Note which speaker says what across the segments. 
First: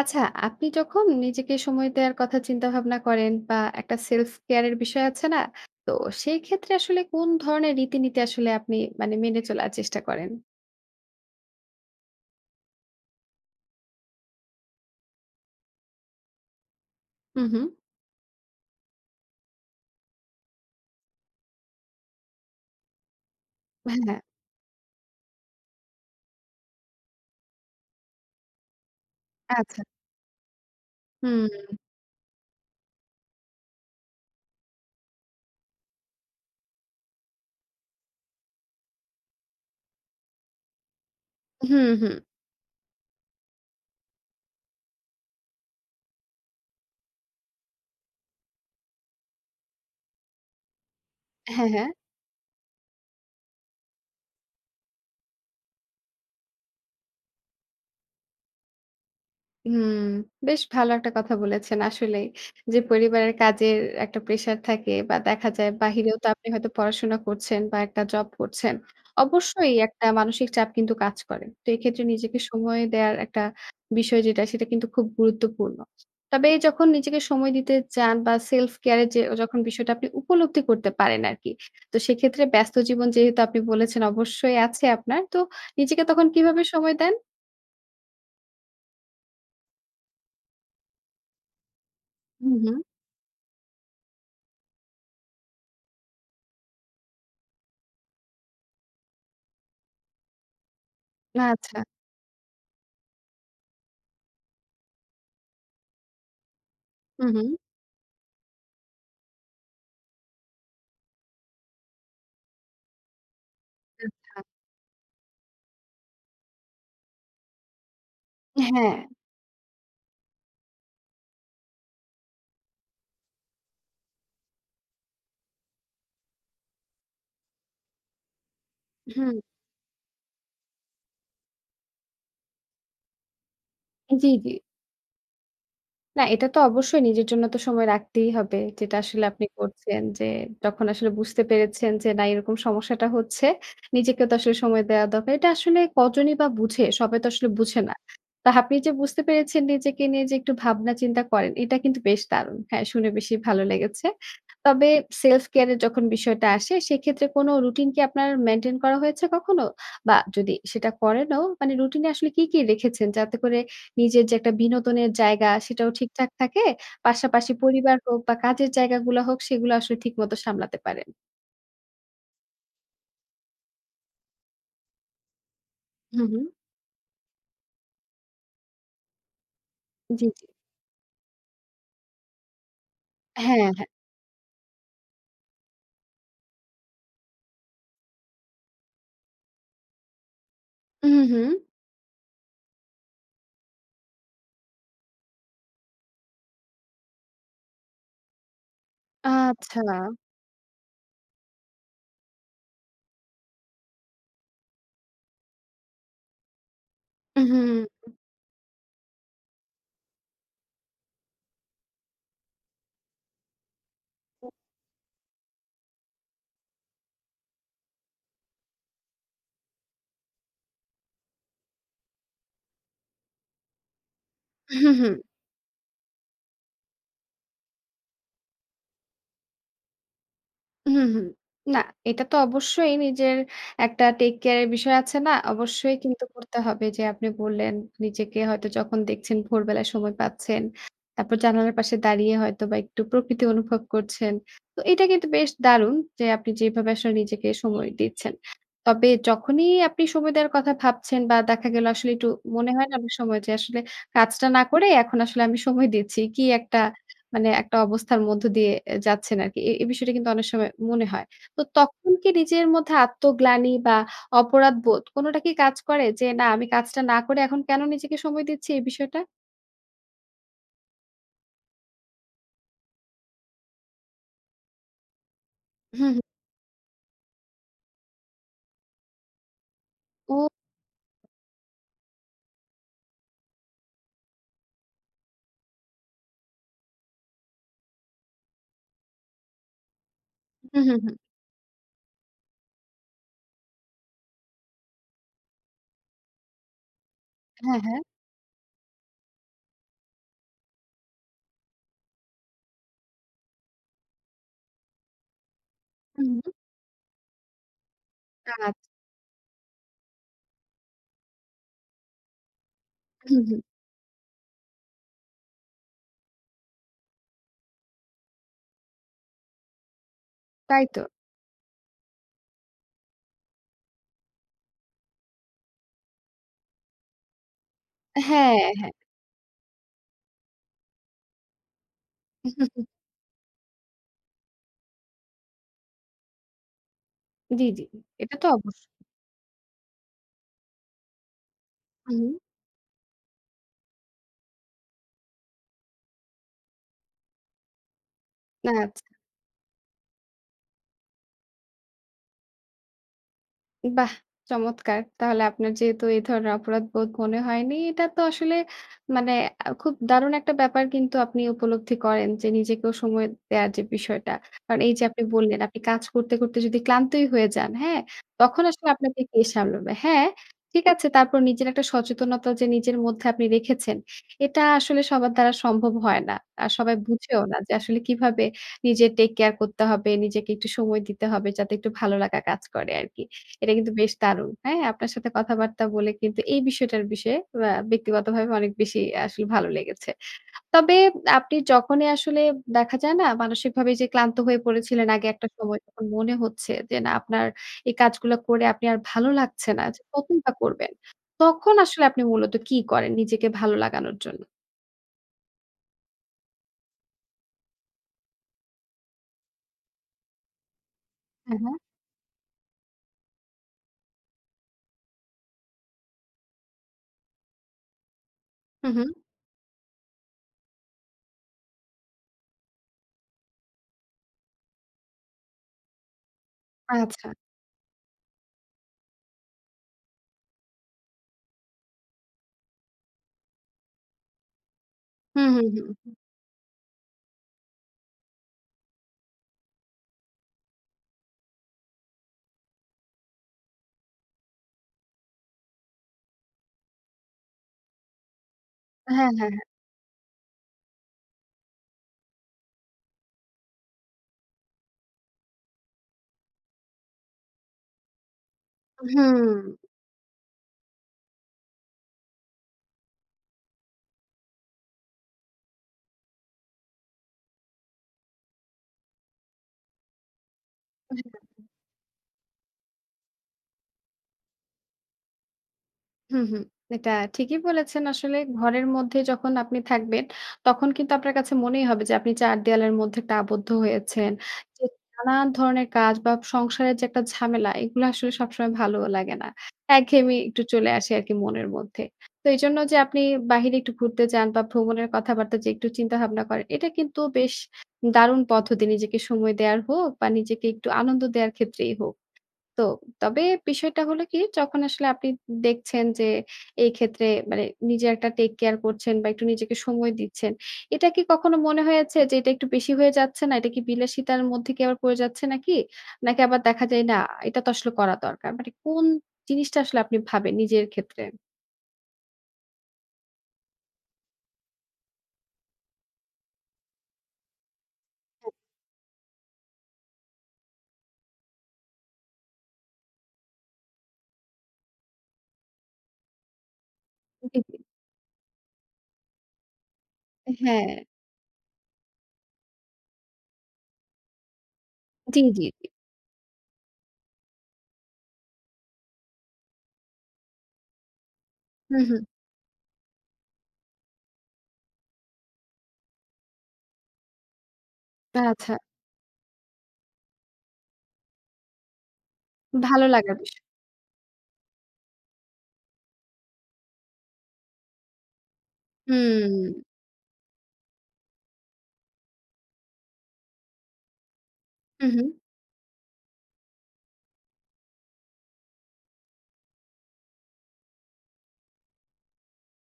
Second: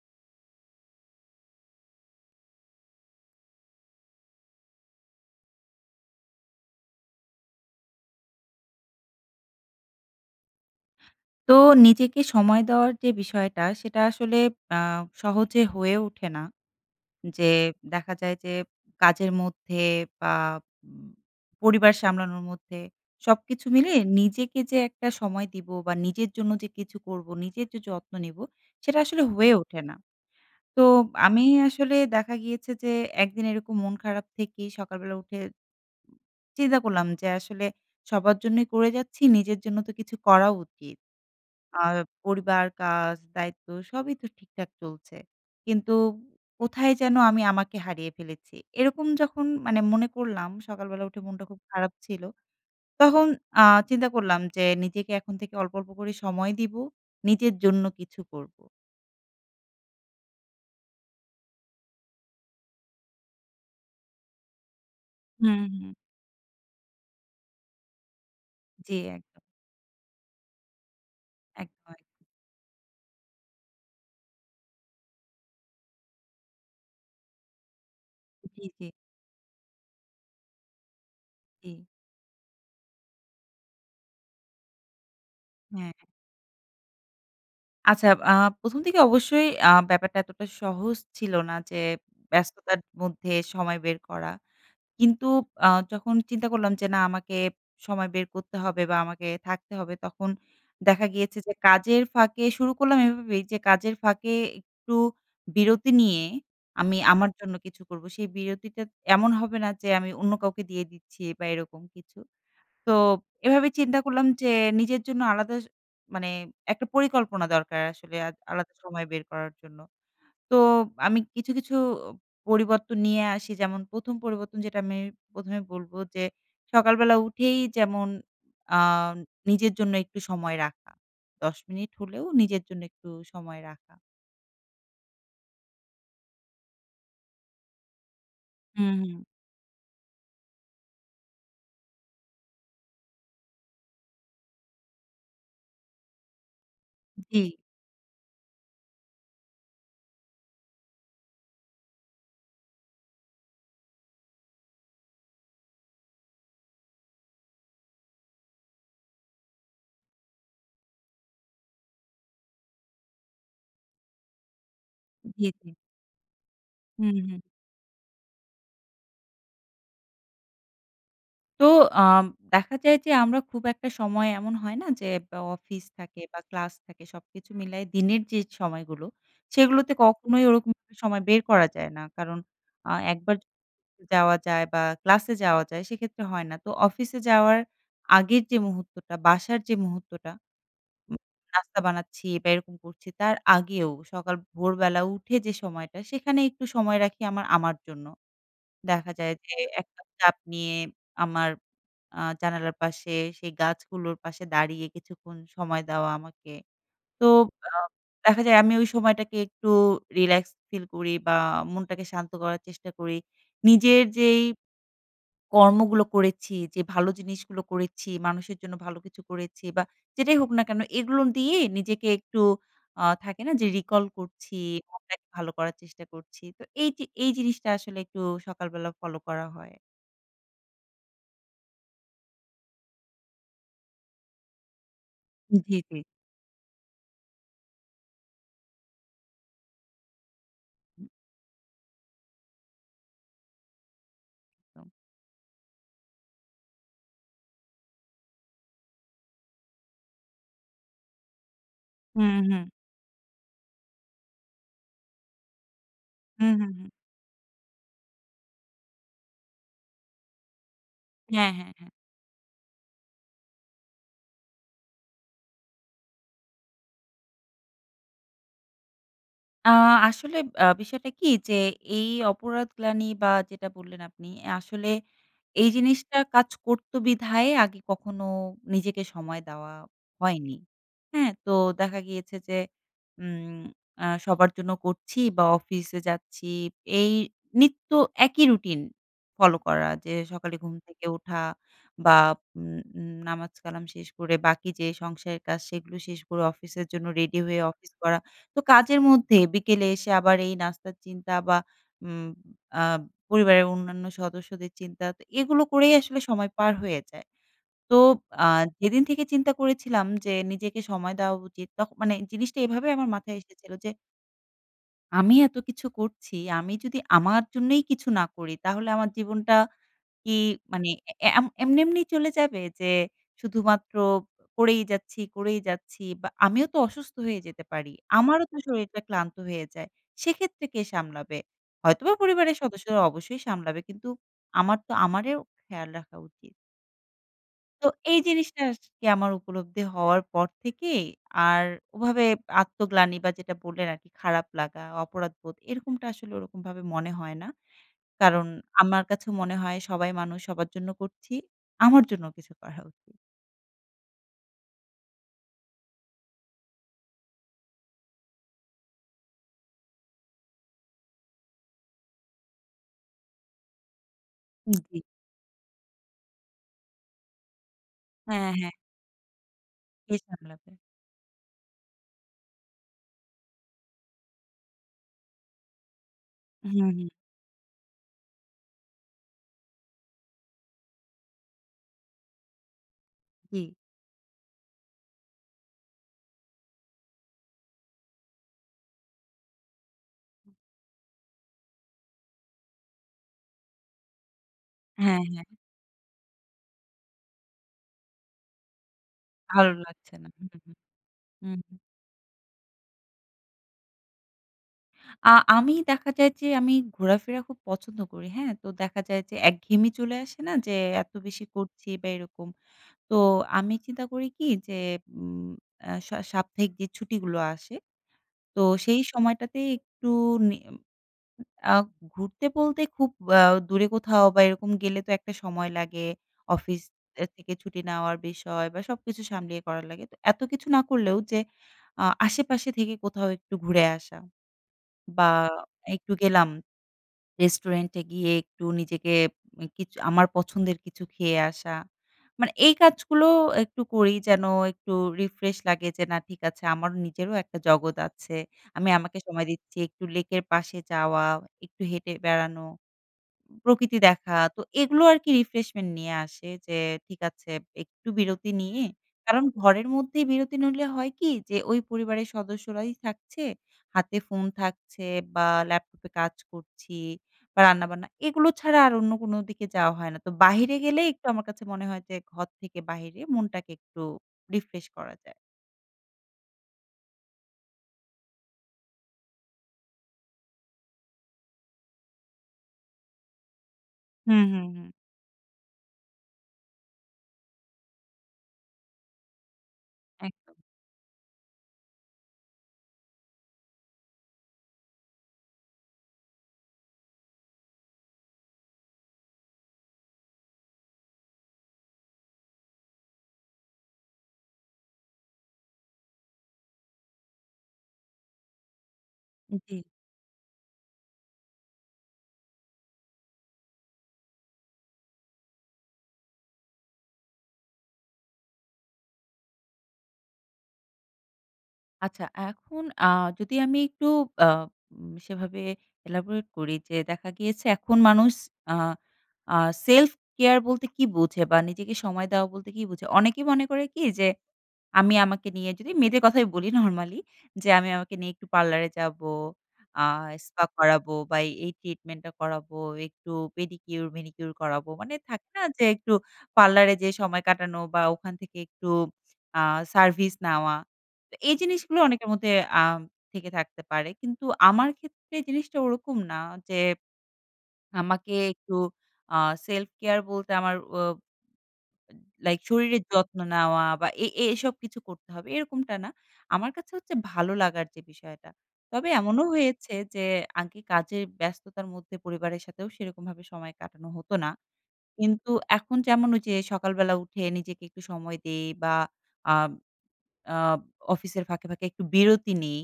Speaker 1: আচ্ছা আপনি যখন নিজেকে সময় দেয়ার কথা চিন্তা-ভাবনা করেন বা একটা self care এর বিষয় আছে না? তো সেই ক্ষেত্রে আসলে কোন ধরনের রীতিনীতি আসলে আপনি মানে মেনে চলার চেষ্টা করেন?
Speaker 2: তো নিজেকে সময় দেওয়ার যে বিষয়টা সেটা আসলে আ সহজে হয়ে ওঠে না।
Speaker 1: হু,
Speaker 2: যে
Speaker 1: হু।
Speaker 2: দেখা যায় যে কাজের মধ্যে বা উম পরিবার সামলানোর মধ্যে সবকিছু মিলিয়ে
Speaker 1: হ্যাঁ।
Speaker 2: নিজেকে যে একটা সময় দিব বা নিজের জন্য যে কিছু করবো নিজের যে যত্ন নেব সেটা আসলে হয়ে ওঠে
Speaker 1: আচ্ছা।
Speaker 2: না। তো আমি
Speaker 1: হুম।
Speaker 2: আসলে দেখা গিয়েছে যে একদিন এরকম মন খারাপ থেকেই সকালবেলা উঠে চিন্তা করলাম যে আসলে সবার জন্যই করে যাচ্ছি নিজের জন্য তো কিছু করা উচিত।
Speaker 1: হুম,
Speaker 2: আর
Speaker 1: হুম।
Speaker 2: পরিবার কাজ দায়িত্ব সবই তো ঠিকঠাক চলছে। কিন্তু কোথায় যেন আমি আমাকে হারিয়ে ফেলেছি এরকম যখন মানে মনে করলাম সকালবেলা উঠে মনটা খুব
Speaker 1: হ্যাঁ, হ্যাঁ।
Speaker 2: খারাপ ছিল। তখন আ চিন্তা করলাম যে নিজেকে এখন থেকে অল্প, অল্প করে সময় দিবো নিজের জন্য কিছু করবো।
Speaker 1: হুম। বেশ ভালো একটা কথা বলেছেন আসলেই। যে পরিবারের কাজের একটা প্রেশার থাকে। বা দেখা
Speaker 2: হুম,
Speaker 1: যায়
Speaker 2: হুম।
Speaker 1: বাহিরেও তো আপনি হয়তো পড়াশোনা করছেন বা একটা জব করছেন।
Speaker 2: জি, এক
Speaker 1: অবশ্যই একটা মানসিক চাপ কিন্তু কাজ করে। তো
Speaker 2: একদম, একদম।
Speaker 1: এক্ষেত্রে নিজেকে সময় দেয়ার একটা বিষয় যেটা, সেটা কিন্তু খুব গুরুত্বপূর্ণ। তবে যখন নিজেকে সময় দিতে চান বা
Speaker 2: জী,
Speaker 1: self
Speaker 2: জী।
Speaker 1: care যে, যখন বিষয়টা আপনি উপলব্ধি করতে পারেন আরকি।
Speaker 2: জি।
Speaker 1: তো সেক্ষেত্রে ব্যস্ত জীবন যেহেতু আপনি বলেছেন অবশ্যই আছে আপনার। তো
Speaker 2: হ্যাঁ।
Speaker 1: নিজেকে তখন কীভাবে সময় দেন?
Speaker 2: আচ্ছা। আ ১ম দিকে অবশ্যই আ ব্যাপারটা এতটা সহজ ছিল না। যে
Speaker 1: হুম, হুম।
Speaker 2: ব্যস্ততার মধ্যে সময় বের করা কিন্তু আ যখন চিন্তা করলাম যে না আমাকে সময় বের করতে হবে বা আমাকে থাকতে হবে। তখন দেখা গিয়েছে যে,
Speaker 1: আচ্ছা।
Speaker 2: কাজের ফাঁকে শুরু করলাম এইভাবেই যে, কাজের ফাঁকে একটু বিরতি নিয়ে আমি
Speaker 1: হুম,
Speaker 2: আমার
Speaker 1: হুম।
Speaker 2: জন্য কিছু করব। সেই বিরতিটা এমন হবে না যে আমি অন্য কাউকে দিয়ে দিচ্ছি বা এরকম কিছু। তো এভাবে চিন্তা করলাম
Speaker 1: আচ্ছা।
Speaker 2: যে নিজের জন্য আলাদা মানে একটা পরিকল্পনা দরকার আসলে আলাদা
Speaker 1: হ্যাঁ।
Speaker 2: সময় বের করার জন্য। তো আমি কিছু, কিছু পরিবর্তন নিয়ে আসি। যেমন ১ম পরিবর্তন যেটা আমি ১ম এ বলব। যে সকালবেলা উঠেই যেমন আ
Speaker 1: হুম।
Speaker 2: নিজের জন্য একটু সময় রাখা। ১০ মিনিট হলেও নিজের জন্য একটু সময় রাখা।
Speaker 1: জি, জি। না এটা তো অবশ্যই নিজের জন্য তো সময় রাখতেই হবে,
Speaker 2: হুম,
Speaker 1: যেটা
Speaker 2: হুম।
Speaker 1: আসলে আপনি করছেন যে, যখন আসলে বুঝতে পেরেছেন যে, "না এরকম সমস্যাটা হচ্ছে, নিজেকেও তো আসলে সময় দেওয়া দরকার!" এটা আসলে কজনই বা বুঝে! সবাই তো
Speaker 2: জি।
Speaker 1: আসলে বুঝে না। তা হা আপনি যে বুঝতে পেরেছেন, নিজেকে নিয়ে যে একটু ভাবনা চিন্তা করেন, এটা কিন্তু বেশ দারুণ! হ্যাঁ, শুনে বেশি ভালো লেগেছে। তবে সেলফ কেয়ার এর যখন বিষয়টা আসে, সেক্ষেত্রে কোন রুটিন কি আপনার মেইনটেইন করা হয়েছে কখনো? বা যদি সেটা করেন ও, মানে রুটিন এ আসলে কি, কি রেখেছেন? যাতে করে নিজের যে একটা বিনোদনের
Speaker 2: জি,
Speaker 1: জায়গা
Speaker 2: জি।
Speaker 1: সেটাও ঠিকঠাক থাকে।
Speaker 2: হু, হু।
Speaker 1: পাশাপাশি পরিবার হোক বা কাজের জায়গা গুলা হোক, সেগুলা আসলে ঠিকমত সামলাতে পারেন।
Speaker 2: তো আম দেখা যায় যে আমরা খুব একটা সময় এমন হয় না? যে বা অফিস থাকে
Speaker 1: হু,
Speaker 2: বা
Speaker 1: হু।
Speaker 2: ক্লাস থাকে সবকিছু মিলায় দিনের যে সময়গুলো, সেগুলোতে
Speaker 1: জি,
Speaker 2: কখনোই
Speaker 1: জি।
Speaker 2: ওরকম সময় বের করা যায় না। কারণ, আ একবার
Speaker 1: হ্যাঁ, হ্যাঁ।
Speaker 2: যাওয়া যায় বা ক্লাসে যাওয়া যায় সেক্ষেত্রে হয় না। তো অফিসে যাওয়ার আগের যে মুহূর্তটা বাসার যে মুহূর্তটা,
Speaker 1: উ
Speaker 2: উম
Speaker 1: হুম।
Speaker 2: নাস্তা বানাচ্ছি বা এরকম করছি তার আগেও সকাল ভোরবেলা উঠে যে সময়টা, সেখানে একটু সময় রাখি আমার আমার জন্য। দেখা যায় যে একটা
Speaker 1: আচ্ছা!
Speaker 2: চাপ নিয়ে আমার আ জানালার পাশে, সেই গাছগুলোর পাশে দাঁড়িয়ে কিছুক্ষণ সময় দেওয়া আমাকে। তো
Speaker 1: উ
Speaker 2: আ
Speaker 1: হুম।
Speaker 2: দেখা যায় আমি ওই সময়টাকে একটু রিল্যাক্স ফিল করি বা মনটাকে শান্ত করার চেষ্টা করি। নিজের যেই কর্মগুলো করেছি, যে ভালো জিনিসগুলো করেছি, মানুষের জন্য ভালো কিছু করেছি বা যেটাই হোক না কেন, এগুলো দিয়েই নিজেকে একটু আ থাকে না যে রিকল করছি,
Speaker 1: হু,
Speaker 2: [unintelligible]
Speaker 1: হু।
Speaker 2: ভালো করার চেষ্টা করছি। তো এই যে, এই জিনিসটা আসলে একটু সকালবেলা ফলো করা হয়।
Speaker 1: হুম, হুম। না, এটা তো অবশ্যই নিজের একটা টেক কেয়ারের বিষয় আছে না?
Speaker 2: জ্বি,
Speaker 1: অবশ্যই
Speaker 2: জ্বি।
Speaker 1: কিন্তু করতে হবে। যে আপনি বললেন, নিজেকে হয়তো যখন দেখছেন ভোরবেলায় সময় পাচ্ছেন,
Speaker 2: হুম।
Speaker 1: তারপর জানালার পাশে দাঁড়িয়ে হয়তোবা একটু প্রকৃতি অনুভব করছেন। তো
Speaker 2: [unintelligible]
Speaker 1: এটা কিন্তু বেশ দারুণ যে, আপনি যেইভাবে আসলে নিজেকে সময় দিচ্ছেন। তবে যখনই আপনি সময় দেওয়ার কথা ভাবছেন বা দেখা গেল আসলে একটু
Speaker 2: হুম, হুম।
Speaker 1: মনে হয় না অনেক সময় যে, "আসলে কাজটা না করে, এখন আসলে আমি সময় দিচ্ছি।" কি
Speaker 2: হুম, হুম,
Speaker 1: একটা
Speaker 2: হুম।
Speaker 1: মানে একটা অবস্থার মধ্য দিয়ে এ যাচ্ছেন আরকি। এ এ বিষয়টা কিন্তু অনেক সময় মনে হয়।
Speaker 2: হ্যাঁ,
Speaker 1: তো,
Speaker 2: হ্যাঁ, হ্যাঁ।
Speaker 1: তখন কি নিজের মধ্যে আত্মগ্লানি বা অপরাধবোধ, কোনোটা কি কাজ করে? যে, "না, আমি কাজটা না করে, এখন কেনো নিজেকে সময় দিচ্ছি?" এই বিষয়টা?
Speaker 2: আ আসলে আ বিষয়টা কী যে, এই অপরাধগ্লানি বা যেটা বললেন আপনি, আসলে এই
Speaker 1: হু,
Speaker 2: জিনিসটা
Speaker 1: হু।
Speaker 2: কাজ করতো বিধায়, আগে কখনো নিজেকে সময় দেওয়া
Speaker 1: ও
Speaker 2: হয়নি, হ্যাঁ? তো দেখা গিয়েছে যে, উম আ সবার জন্য করছি বা অফিসে যাচ্ছি, এই নিত্য একই রুটিন ফলো করা। যে, সকালে ঘুম
Speaker 1: হুম, হুম,
Speaker 2: থেকে
Speaker 1: হুম।
Speaker 2: ওঠা বা উম উম নামাজ-কালাম শেষ করে বাকি যে সংসারের কাজ সেগুলো শেষ করে, অফিসের জন্য রেডি হয়ে
Speaker 1: হ্যাঁ,
Speaker 2: অফিস
Speaker 1: হ্যাঁ।
Speaker 2: করা। তো কাজের মধ্যে বিকেলে এসে আবার এই নাস্তার চিন্তা বা উম আ পরিবারের অন্যান্য সদস্যদের চিন্তা। তা এগুলো করেই আসলে
Speaker 1: হু,
Speaker 2: সময়
Speaker 1: হু।
Speaker 2: পার হয়ে যায়। তো আ
Speaker 1: কাজ।
Speaker 2: যেদিন থেকে চিন্তা করেছিলাম যে, নিজেকে সময় দেওয়া উচিত, তখ মানে জিনিসটা এভাবে আমার মাথায়
Speaker 1: হুম, হুম।
Speaker 2: এসেছিল যে "আমি এত কিছু করছি আমি যদি আমার জন্যই কিছু না করি তাহলে আমার জীবনটা কি
Speaker 1: তাই
Speaker 2: মানে
Speaker 1: তো।
Speaker 2: অ্যা অ্যা এম এমনি, এমনি চলে যাবে? যে শুধুমাত্র করেই যাচ্ছি, করেই যাচ্ছি। বা আমিও তো অসুস্থ হয়ে যেতে পারি। আমারও তো
Speaker 1: হ্যাঁ, হ্যাঁ।
Speaker 2: শরীরটা ক্লান্ত হয়ে যায়। সেক্ষেত্রে কে সামলাবে? হয়তোবা পরিবারের সদস্যরা অবশ্যই সামলাবে কিন্তু আমার তো আমারেও খেয়াল রাখা উচিত।"
Speaker 1: জি, জি।
Speaker 2: তো এই
Speaker 1: এটা তো
Speaker 2: জিনিসটা আর
Speaker 1: অবশ্যই।
Speaker 2: কি আমার উপলব্ধি হওয়ার পর থেকেই আর ওভাবে
Speaker 1: হুম।
Speaker 2: আত্মগ্লানি বা যেটা বললেন আর কি খারাপ লাগা, অপরাধবোধ এরকমটা আসলে ওরকমভাবে মনে হয় না। কারণ
Speaker 1: না
Speaker 2: আমার
Speaker 1: আচ্ছা।
Speaker 2: কাছে মনে হয়, "সবাই মানুষ সবার জন্য করছি। আমার জন্য কিছু করা উচিত।"
Speaker 1: বাহ! চমৎকার! তাহলে আপনার যেহেতু এ ধরনের অপরাধবোধ মনে হয়নি। এটা তো আসলে মানে আ খুব দারুণ একটা ব্যাপার কিন্তু আপনি উপলব্ধি করেন যে নিজেকেও সময় দেওয়ার যে বিষয়টা।
Speaker 2: উ
Speaker 1: কারণ এইযে
Speaker 2: জি।
Speaker 1: আপনি বললেন আপনি কাজ করতে, করতে যদি ক্লান্তই হয়ে যান। হ্যাঁ?
Speaker 2: হ্যাঁ,
Speaker 1: তখন
Speaker 2: হ্যাঁ।
Speaker 1: আসলে আপনাকে, কে সামলাবে?
Speaker 2: কে
Speaker 1: হ্যাঁ,
Speaker 2: সামলাবে?
Speaker 1: ঠিক আছে। তারপর নিজের একটা সচেতনতা যে নিজের মধ্যে আপনি রেখেছেন। এটা আসলে সবার দ্বারা সম্ভব হয় না। আর
Speaker 2: হুম,
Speaker 1: সবাই
Speaker 2: হুম।
Speaker 1: বুঝেও না যে আসলে কীভাবে নিজের টেককেয়ার করতে হবে। নিজেকে একটু সময় দিতে হবে যাতে একটু ভালো লাগা কাজ করে আরকি। এটা
Speaker 2: কি?
Speaker 1: কিন্তু বেশ দারুণ! হ্যাঁ? আপনার সাথে কথাবার্তা বলে কিন্তু এই বিষয়টার বিষয়ে ব্যা ব্যক্তিগতভাবে অনেক বেশি আ আসলে ভালো লেগেছে। তবে আপনি যখনই আসলে দেখা যায় না? মানসিকভাবে যে ক্লান্ত হয়ে পড়েছিলেন
Speaker 2: হ্যাঁ,
Speaker 1: আগে একটা
Speaker 2: হ্যাঁ।
Speaker 1: সময় তখন মনে হচ্ছে যে না আপনার এই কাজগুলা করে আপনি আর ভালো লাগছে
Speaker 2: ভালো
Speaker 1: না। যে
Speaker 2: লাগছে না। হুম,
Speaker 1: কতইবা
Speaker 2: হুম,
Speaker 1: করবেন?
Speaker 2: হুম,
Speaker 1: তখন
Speaker 2: হুম।
Speaker 1: আসলে আপনি মূলত কি করেন নিজেকে ভালো লাগানোর জন্য?
Speaker 2: আ আমি দেখা যায় যে, আমি ঘোরাফেরা খুব পছন্দ করি, হ্যাঁ? তো, দেখা যায় যে একঘেয়েমি চলে আসে না যে, এত বেশি
Speaker 1: উহুম।
Speaker 2: করছি বা এরকম। তো, আমি চিন্তা করি কি যে, উম এ্যা সা সাপ্তাহিক যে ছুটিগুলো আসে, তো
Speaker 1: হুম,
Speaker 2: সেই
Speaker 1: হুম।
Speaker 2: সময়টাতে একটু নি আ ঘুরতে বলতে খুব অ্যা দূরে কোথাও বা এরকম গেলে তো একটা সময় লাগে, অফিস এ
Speaker 1: আচ্ছা।
Speaker 2: থেকে ছুটি নেওয়ার বিষয় বা সবকিছু সামলিয়ে করা লাগে। তো এত কিছু না করলেও যে, আ আশেপাশে থেকে কোথাও একটু ঘুরে আসা বা
Speaker 1: হুম, হুম,
Speaker 2: একটু
Speaker 1: হুম।
Speaker 2: গেলাম, রেস্টুরেন্ট এ গিয়ে একটু নিজেকে উম কিছু আমার পছন্দের কিছু খেয়ে আসা। মানে এই কাজগুলো একটু করি, যেন একটু রিফ্রেশ লাগে যে, "না, ঠিক আছে, আমার নিজেরও একটা জগৎ আছে। আমি আমাকে
Speaker 1: হ্যাঁ,
Speaker 2: সময়
Speaker 1: হ্যাঁ, হ্যাঁ।
Speaker 2: দিচ্ছি।" একটু লেকের পাশে যাওয়া, একটু হেঁটে বেড়ানো, প্রকৃতি দেখা। তো, এগুলো আরকি রিফ্রেশমেন্ট নিয়ে আসে। যে, ঠিক আছে, একটু বিরতি নিয়ে কারণ,
Speaker 1: উহুম।
Speaker 2: ঘরের মধ্যেই বিরতি নইলে হয় কি যে, ওই পরিবারের সদস্যরাই থাকছে, হাতে ফোন থাকছে বা ল্যাপটপে কাজ করছি বা রান্নাবান্না। এগুলো ছাড়া আর অন্য কোনো দিকে যাওয়া হয় না। তো, বাহিরে গেলেই
Speaker 1: উ
Speaker 2: একটু
Speaker 1: হুম,
Speaker 2: আমার কাছে
Speaker 1: হুম।
Speaker 2: মনে হয় যে, ঘর থেকে বাহিরে মনটাকে একটু রিফ্রেশ করা যায়।
Speaker 1: হুম, হুম। এটা ঠিকই বলেছেন। আসলে ঘরের মধ্যে যখন আপনি থাকবেন, তখন কিন্তু আপনার কাছে মনেই হবে যে, আপনি ৪ দেয়ালের মধ্যে একটা আবদ্ধ হয়েছেন।
Speaker 2: হুম, হুম,
Speaker 1: যে
Speaker 2: হুম।
Speaker 1: নানান ধরনের কাজ বা সংসারের যে একটা ঝামেলা, এগুলা আসলে সবসময় ভালোও লাগে না। একঘেয়েমি
Speaker 2: একদম।
Speaker 1: একটু চলে আসি আরকি মনের মধ্যে। তো, এইজন্য যে আপনি বাহিরে একটু ঘুরতে যান বা ভ্রমণের কথাবার্তা যে একটু চিন্তাভাবনা করেন, এটা কিন্তু বেশ দারুণ পদ্ধতি। নিজেকে সময় দেয়ার হোক বা নিজেকে একটু আনন্দ দেওয়ার ক্ষেত্রেই হোক। তো, তবে বিষয়টা হলো কি? যখন আসলে আপনি দেখছেন যে, এক্ষেত্রে মানে, নিজের একটা টেক কেয়ার করছেন বা একটু নিজেকে
Speaker 2: জ্বি।
Speaker 1: সময় দিচ্ছেন। এটা কি কখনো মনে হয়েছে যে, এটা একটু বেশি হয়ে যাচ্ছে না? এটা কি বিলাসিতার মধ্যে কি আবার পড়ে যাচ্ছে নাকি? নাকি আবার দেখা যায়, না, এটা তো আসলে করা দরকার। মানে কোন জিনিসটা আসলে আপনি ভাবেন নিজের ক্ষেত্রে?
Speaker 2: আচ্ছা, এখন আ যদি আমি একটু আম সেভাবে elaborate করি, যে দেখা গিয়েছে এখন মানুষ আ আ সেলফ কেয়ার বলতে কী বোঝে? বা নিজেকে সময় দেওয়া বলতে কী বোঝে? অনেকে মনে করে কি যে, আমি আমাকে নিয়ে যদি মেয়েদের কথাই বলি নরমালি।
Speaker 1: জ্বি,
Speaker 2: যে,
Speaker 1: জ্বি।
Speaker 2: "আমি আমাকে নিয়ে একটু পার্লারে যাবো, আ স্পা
Speaker 1: হ্যাঁ।
Speaker 2: করাবো বা এই, এই ট্রিটমেন্টটা করাবো, একটু পেডিকিউর, ম্যানিকিউর করাবো।" মানে
Speaker 1: জ্বি,
Speaker 2: থাকে না
Speaker 1: জ্বি,
Speaker 2: যে,
Speaker 1: জ্বি।
Speaker 2: একটু পার্লারে যেয়ে সময় কাটানো বা ওখান থেকে একটু আ সার্ভিস নেওয়া। তো, এই জিনিসগুলো
Speaker 1: হুম, হুম।
Speaker 2: অনেকের মধ্যে থেকে আম থেকে থাকতে পারে। কিন্তু আমার ক্ষেত্রে জিনিসটা ওরকম না। যে, আমাকে
Speaker 1: আচ্ছা।
Speaker 2: একটু আ সেলফ কেয়ার বলতে আমার উব লাইক শরীরের
Speaker 1: ভালো লাগার
Speaker 2: যত্ন
Speaker 1: বিষয়।
Speaker 2: নেওয়া বা এ এ এসব কিছু করতে হবে, এরকমটা না। আমার কাছে হচ্ছে, ভালো লাগার যে বিষয়টা। তবে এমনও
Speaker 1: হুম।
Speaker 2: হয়েছে যে, আগে কাজের ব্যস্ততার মধ্যে পরিবারের সাথেও সেরকমভাবে সময় কাটানো হতো না।
Speaker 1: উ হুম।
Speaker 2: কিন্তু এখন যেমন ওইযে সকালবেলা উঠে নিজেকে একটু সময় দেই বা আব আব অফিসের ফাঁকে, ফাঁকে একটু বিরতি নেই।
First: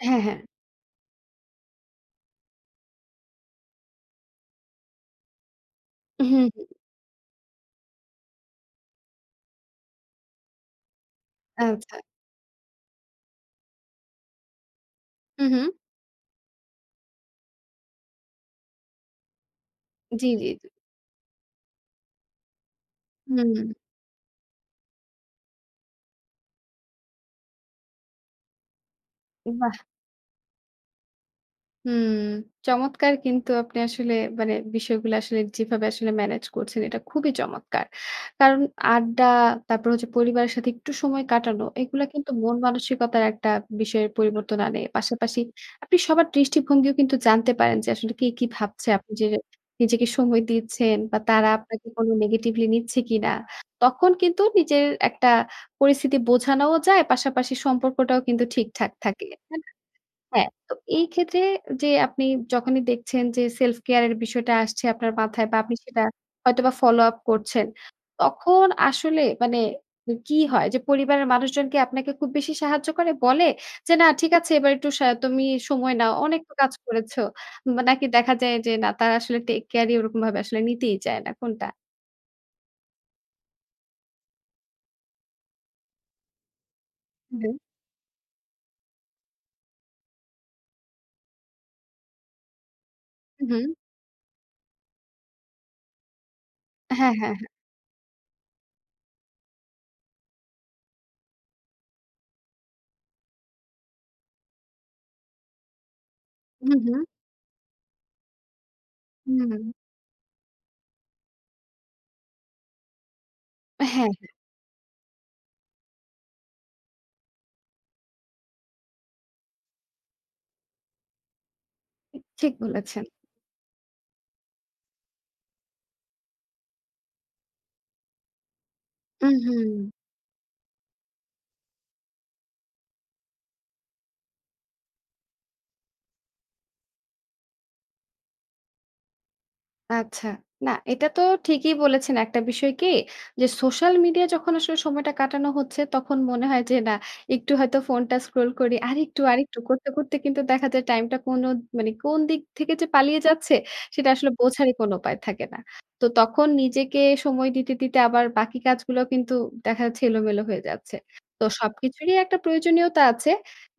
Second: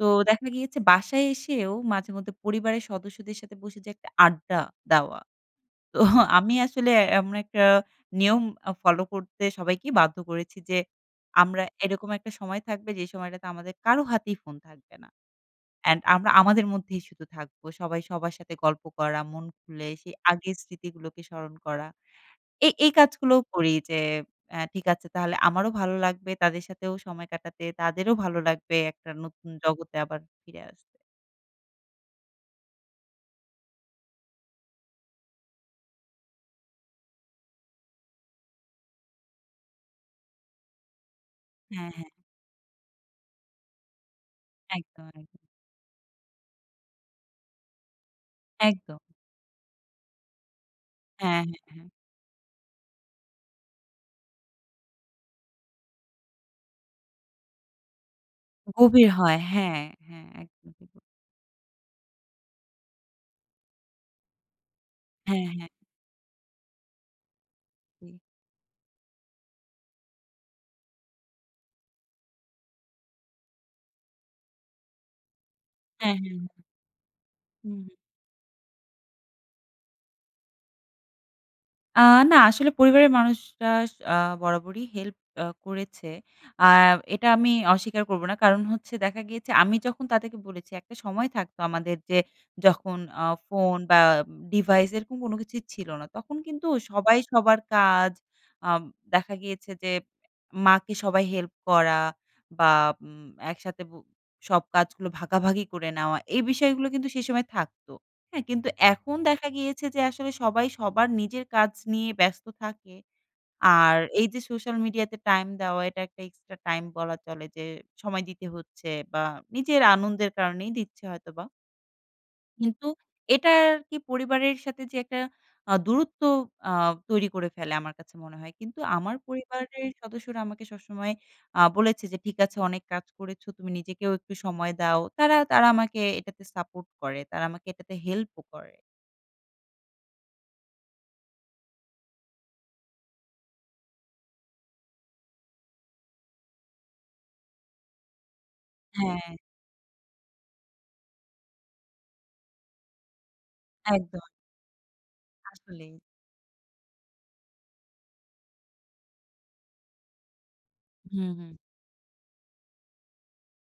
Speaker 2: তো
Speaker 1: হ্যাঁ, হ্যাঁ।
Speaker 2: দেখা গিয়েছে, বাসায় এসেও মাঝেমধ্যে পরিবারের সদস্যদের সাথে বসে যে, একটা আড্ডা দেওয়া। তো,
Speaker 1: উ হু,
Speaker 2: আমি
Speaker 1: হুম।
Speaker 2: আসলে আমরা একটা নিয়ম আ ফলো করতে সবাইকে বাধ্য করেছি যে, আমরা
Speaker 1: আচ্ছা।
Speaker 2: এরকম একটা সময় থাকবে, যে সময়টাতে আমাদের কারো হাতেই ফোন থাকবে না।
Speaker 1: উ হুম।
Speaker 2: অ্যান্ড আমরা আমাদের মধ্যেই শুধু থাকবো। সবাই সবার সাথে গল্প করা, মন খুলে সেই
Speaker 1: জ্বি, জ্বি,
Speaker 2: আগের
Speaker 1: জ্বি।
Speaker 2: স্মৃতিগুলোকে স্মরণ করা। এই, এই কাজগুলোও
Speaker 1: হুম।
Speaker 2: করি যে, অ্যা ঠিক আছে, তাহলে আমারও ভালো লাগবে, তাদের সাথেও সময় কাটাতে। তাদেরও ভালো লাগবে, একটা নতুন
Speaker 1: বাহ্!
Speaker 2: জগতে আবার ফিরে আস
Speaker 1: হুম। চমৎকার কিন্তু আপনি আসলে মানে বিষয়গুলো আসলে যেভাবে আসলে manage করছেন এটা খুবই চমৎকার। কারণ আড্ডা তারপর হচ্ছে পরিবারের সাথে একটু সময় কাটানো,
Speaker 2: হ্যাঁ,
Speaker 1: এইগুলা
Speaker 2: হ্যাঁ।
Speaker 1: কিন্তু মন মানসিকতার একটা বিষয়ের পরিবর্তন আনে।
Speaker 2: একদম, একদম।
Speaker 1: পাশাপাশি আপনি সবার দৃষ্টিভঙ্গিও কিন্তু জানতে পারেন যে, আসলে কে কী ভাবছে।
Speaker 2: একদম।
Speaker 1: আপনি যে নিজেকে সময় দিচ্ছেন বা
Speaker 2: হ্যাঁ,
Speaker 1: তারা
Speaker 2: হ্যাঁ, হ্যাঁ।
Speaker 1: আপনাকে কোনো negatively নিচ্ছে কিনা। তখন কিন্তু নিজের একটা পরিস্থিতি বোঝানোও যায়, পাশাপাশি সম্পর্কটাও কিন্তু ঠিকঠাক
Speaker 2: গভীর
Speaker 1: থাকে
Speaker 2: হয়।
Speaker 1: হ্যাঁ
Speaker 2: হ্যাঁ, হ্যাঁ
Speaker 1: হ্যাঁ
Speaker 2: একদম
Speaker 1: তো
Speaker 2: ঠিক ব
Speaker 1: এই ক্ষেত্রে যে আপনি যখনই দেখছেন যে সেলফ কেয়ার এর বিষয়টা আসছে আপনার
Speaker 2: হ্যাঁ,
Speaker 1: মাথায়। বা
Speaker 2: হ্যাঁ।
Speaker 1: আপনি সেটা হয়তোবা follow up করছেন।
Speaker 2: জি।
Speaker 1: তখন আসলে মানে উ কী হয়? যে পরিবারের মানুষজনকে আপনাকে খুব বেশি সাহায্য করে বলে যে, "না ঠিক আছে এবার একটু সা তুমি সময় নাও।
Speaker 2: হ্যাঁ, হ্যাঁ।
Speaker 1: অনেক কাজ করেছ।"
Speaker 2: হুম,
Speaker 1: উম
Speaker 2: হুম।
Speaker 1: নাকি দেখা যায় যে না তারা আসলে take care ই ওরকমভাবে আসলে নিতেই যায় না। কোনটা?
Speaker 2: আ না। আসলে পরিবারের মানুষরা আ বরাবরই help আ করেছে। আ এটা
Speaker 1: হুম,
Speaker 2: আমি
Speaker 1: হুম।
Speaker 2: অস্বীকার করব না কারণ হচ্ছে দেখা গিয়েছে আমি যখন তাদেরকে বলেছি একটা সময় থাকত আমাদের যে যখন আ
Speaker 1: হুম, হুম।
Speaker 2: ফোন বা উম device এরকম কোন কিছুই ছিল না। তখন কিন্তু
Speaker 1: হ্যাঁ,
Speaker 2: সবাই
Speaker 1: হ্যাঁ, হ্যাঁ।
Speaker 2: সবার কাজ আব দেখা গিয়েছে যে মাকে সবাই help করা বা উম একসাথে বো সব কাজগুলো ভাগাভাগি করে নেওয়া এই
Speaker 1: হুম,
Speaker 2: বিষয়গুলো
Speaker 1: হুম।
Speaker 2: কিন্তু সে সময় থাকত, হ্যাঁ? কিন্তু এখন
Speaker 1: হুম,
Speaker 2: দেখা
Speaker 1: হুম।
Speaker 2: গিয়েছে যে আসলে সবাই সবার নিজের কাজ নিয়ে ব্যস্ত থাকে।
Speaker 1: হ্যাঁ,
Speaker 2: আর
Speaker 1: হ্যাঁ।
Speaker 2: এই যে social media তে টাইম দেওয়া এটা একটা extra time বলা চলে যে, সময় দিতে হচ্ছে বা নিজের আনন্দের কারণেই দিচ্ছে হয়তোবা।
Speaker 1: [unintelligible] ঠিক
Speaker 2: কিন্তু
Speaker 1: বলেছেন।
Speaker 2: এটার কি পরিবারের সাথে যে একটা আ দূরত্ব আ তৈরি করে ফেলে, আমার কাছে মনে হয়। কিন্তু আমার
Speaker 1: উম হুম।
Speaker 2: পরিবারের সদস্যরা আমাকে সবসময় আ বলেছে যে, "ঠিক আছে অনেক কাজ করেছো, তুমি নিজেকেও একটু সময় দাও।" তারা তারা আমাকে এটাতে সাপোর্ট করে। তারা আমাকে এটাতে হেল্পও করে।
Speaker 1: আচ্ছা। না এটা তো ঠিকই বলেছেন। একটা বিষয় কি? যে সোশ্যাল মিডিয়ায় যখন আসলে সময়টা কাটানো হচ্ছে, তখন মনে হয় যে, "না একটু হয়তো ফোনটা স্ক্রল করি।" আরেকটু,
Speaker 2: হ্যাঁ।
Speaker 1: আরেকটু করতে, করতে কিন্তু দেখা যায় টাইমটা কোন মানে কোন দিক থেকে যে পালিয়ে যাচ্ছে, সেটা
Speaker 2: একদ
Speaker 1: আসলে বোঝারই কোন উপায় থাকে না।
Speaker 2: আসলেই।
Speaker 1: তো তখন নিজেকে সময় দিতে, দিতে আবার বাকি কাজগুলাও কিন্তু দেখা যাচ্ছে এলোমেলো হয়ে যাচ্ছে।
Speaker 2: হুম,
Speaker 1: তো
Speaker 2: হুম।
Speaker 1: সবকিছুরই একটা প্রয়োজনীয়তা আছে।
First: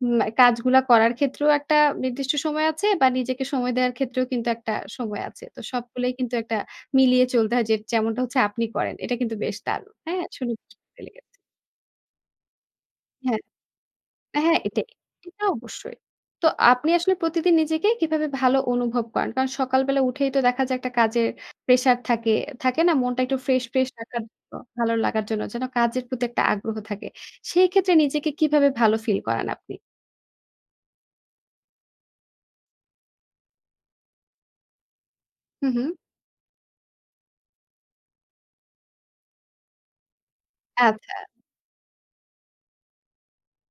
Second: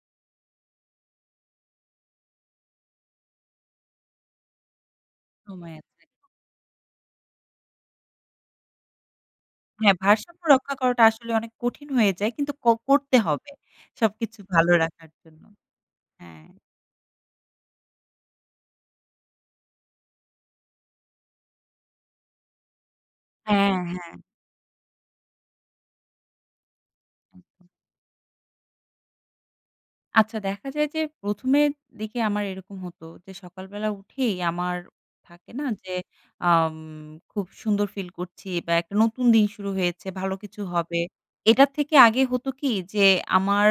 Speaker 1: উম আ কাজগুলা করার ক্ষেত্রেও একটা নির্দিষ্ট সময় আছে বা নিজেকে সময় দেওয়ার ক্ষেত্রেও কিন্তু একটা সময় আছে। তো
Speaker 2: সময় আছে।
Speaker 1: সবগুলাই কিন্তু একটা মিলিয়ে চলতে হয়, যে যেমনটা হচ্ছে আপনি করেন। এটা কিন্তু বেশ দারুণ!
Speaker 2: হ্যাঁ,
Speaker 1: হ্যাঁ?
Speaker 2: ভারসাম্য
Speaker 1: শুনে
Speaker 2: রক্ষা
Speaker 1: [unintelligible]
Speaker 2: করাটা
Speaker 1: লেগেছে।
Speaker 2: আসলেই অনেক কঠিন হয়ে যায়। কিন্তু ক করতে
Speaker 1: হ্যাঁ।
Speaker 2: হবে সবকিছু
Speaker 1: হ্যাঁ
Speaker 2: ভালো
Speaker 1: এটাই।
Speaker 2: রাখার জন্য।
Speaker 1: এটা অবশ্যই। তো
Speaker 2: হ্যাঁ।
Speaker 1: আপনি আসলে প্রতিদিন নিজেকে কীভাবে ভালো অনুভব করান? কারণ সকালবেলা উঠেই তো দেখা যায় একটা কাজের প্রেশার থাকে, থাকে না? মনটা একটু ফ্রেশ,
Speaker 2: হ্যাঁ,
Speaker 1: ফ্রেশ
Speaker 2: হ্যাঁ।
Speaker 1: রাখার নো ভালো লাগার জন্য যেন কাজের প্রতি একটা আগ্রহ থাকে।
Speaker 2: হুম, হুম।
Speaker 1: সেই ক্ষেত্রে নিজেকে কীভাবে ভালো ফিল করান আপনি?
Speaker 2: আচ্ছা দেখা যায় যে ১ম এর দিকে আমার এইরকম হতো যে সকালবেলা উঠেই আমার থাকে না
Speaker 1: হুম, হুম।
Speaker 2: যে আম খুব সুন্দর ফিল করছি বা একটা নতুন দিন শুরু হয়েছে ভালো কিছু হবে।
Speaker 1: আচ্ছা।
Speaker 2: এইটার থেকে আগে হতো কি যে আমার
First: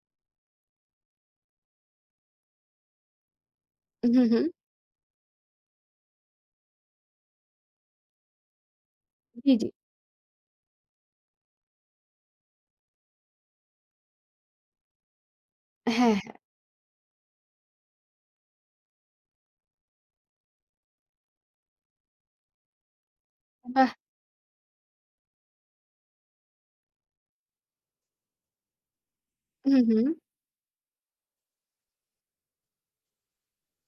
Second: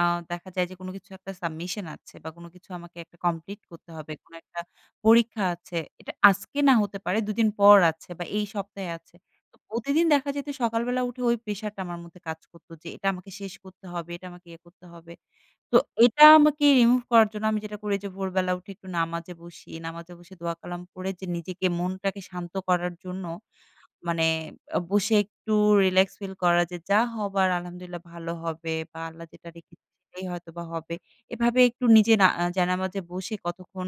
Speaker 2: আ দেখা যায় যে কোনো কিছু একটা submission আছে বা কোনো কিছু আমাকে একটা complete করতে হবে,
Speaker 1: হুম,
Speaker 2: কোনো
Speaker 1: হুম।
Speaker 2: একটা পরীক্ষা আছে। এইটা আজকে না হতে পারে দুদিন পর আছে বা এই সপ্তাহে আছে।
Speaker 1: জি,
Speaker 2: তো
Speaker 1: জি।
Speaker 2: প্রতিদিন দেখা যেত সকালবেলা উঠে ওই pressure টা আমার মধ্যে কাজ করতো যে, "এইটা আমাকে শেষ করতে হবে, এইটা আমাকে ইয়ে করতে হবে।" তো
Speaker 1: হ্যাঁ,
Speaker 2: এইটা
Speaker 1: হ্যাঁ।
Speaker 2: আমাকে remove করার জন্য আমি যেটা করি যে ভোরবেলা উঠে একটু নামাজে বসি। নামাজে বসে দোয়া-কালাম পড়ে যে নিজেকে মনটাকে শান্ত করার জন্য
Speaker 1: বাহ!
Speaker 2: মানে আ বসে একটু relax feel করা, যে, "যা হবার আলহামদুলিল্লাহ ভালো হবে বা আল্লাহ যেটা
Speaker 1: হুম,
Speaker 2: রেখেছে
Speaker 1: হুম।
Speaker 2: সেটাই হয়তোবা হবে।" এভাবে একটু নিজে না আ জায়নামাজে বসে কতক্ষণ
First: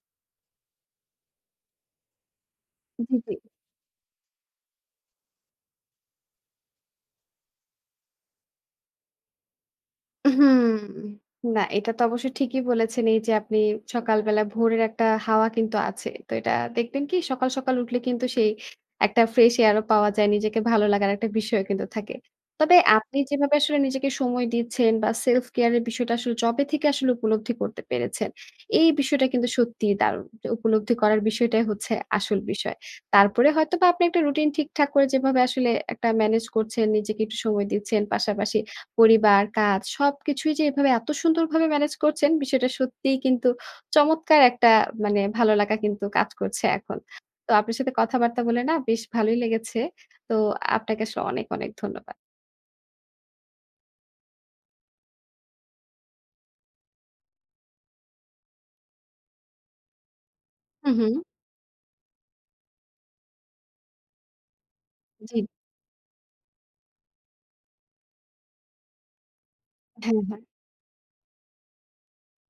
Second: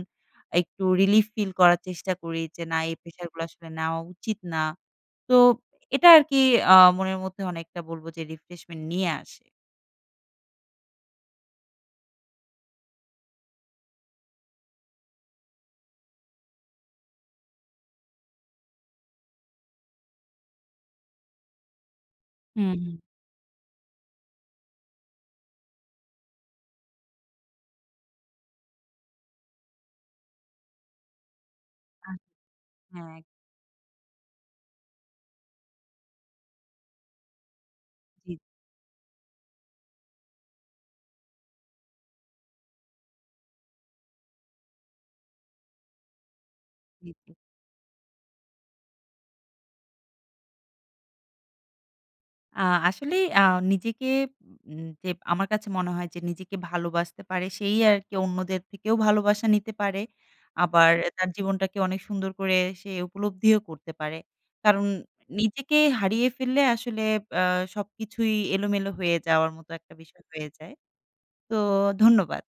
Speaker 2: একটু relief feel করার চেষ্টা করি। যে না এই
Speaker 1: জি, জি।
Speaker 2: প্রেশারগুলা আসলে নেওয়া উচিত না। তো এটা আরকি আ মনের মধ্যে অনেকটা বলবো যে refreshment নিয়ে আসে।
Speaker 1: হুম। না, এইটা তো অবশ্য ঠিকই বলেছেন এই যে আপনি সকালবেলা ভোরের একটা হাওয়া কিন্তু আছে। তো এইটা দেখবেন কি সকাল, সকাল উঠলে কিন্তু সেই একটা fresh air ও পাওয়া যায়। নিজেকে ভালো লাগার একটা বিষয়ও কিন্তু থাকে।
Speaker 2: হুম,
Speaker 1: তবে
Speaker 2: হুম।
Speaker 1: আপনি যেভাবে আসলে নিজেকে সময় দিচ্ছেন বা self care এর বিষয়টা আসলে যবে থেকে আসলে উপলব্ধি করতে পেরেছেন, এই বিষয়টা কিন্তু সত্যিই দারুণ। তো উপলব্ধি করার বিষয়টাই হচ্ছে
Speaker 2: আচ্ছা,
Speaker 1: আসল বিষয়।
Speaker 2: হ্যাঁ।
Speaker 1: তারপরে হয়তোবা আপনি একটা routine ঠিকঠাক করে যেভাবে আসলে একটা manage করছেন, নিজেকে একটু সময় দিচ্ছেন।
Speaker 2: জি।
Speaker 1: পাশাপাশি পরিবার, কাজ সবকিছুই যে এইভাবে এত সুন্দরভাবে manage করছেন বিষয়টা সত্যিই কিন্তু চমৎকার একটা মানে ভালো লাগা কিন্তু কাজ করছে এখন।
Speaker 2: জি।
Speaker 1: তো আপনার সাথে কথাবার্তা বলে না বেশ ভালোই লেগেছে। তো আপনাকে আসলে অনেক, অনেক ধন্যবাদ।
Speaker 2: আ আসলেই আ নিজেকে উম যে আমার কাছে মনে হয় যে নিজেকে ভালোবাসতে পারে সেই আর কি অন্যদের থেকেও ভালোবাসা নিতে পারে, আবার
Speaker 1: হুম, হুম।
Speaker 2: তার জীবনটাকে অনেক সুন্দর করে সে উপলব্ধিও করতে পারে। কারণ
Speaker 1: জি।
Speaker 2: নিজেকে হারিয়ে ফেললে আসলে আ সবকিছুই এলোমেলো হয়ে যাওয়ার মতো একটা
Speaker 1: হ্যাঁ,
Speaker 2: বিষয়
Speaker 1: হ্যাঁ।
Speaker 2: হয়ে যায়। তো ধন্যবাদ।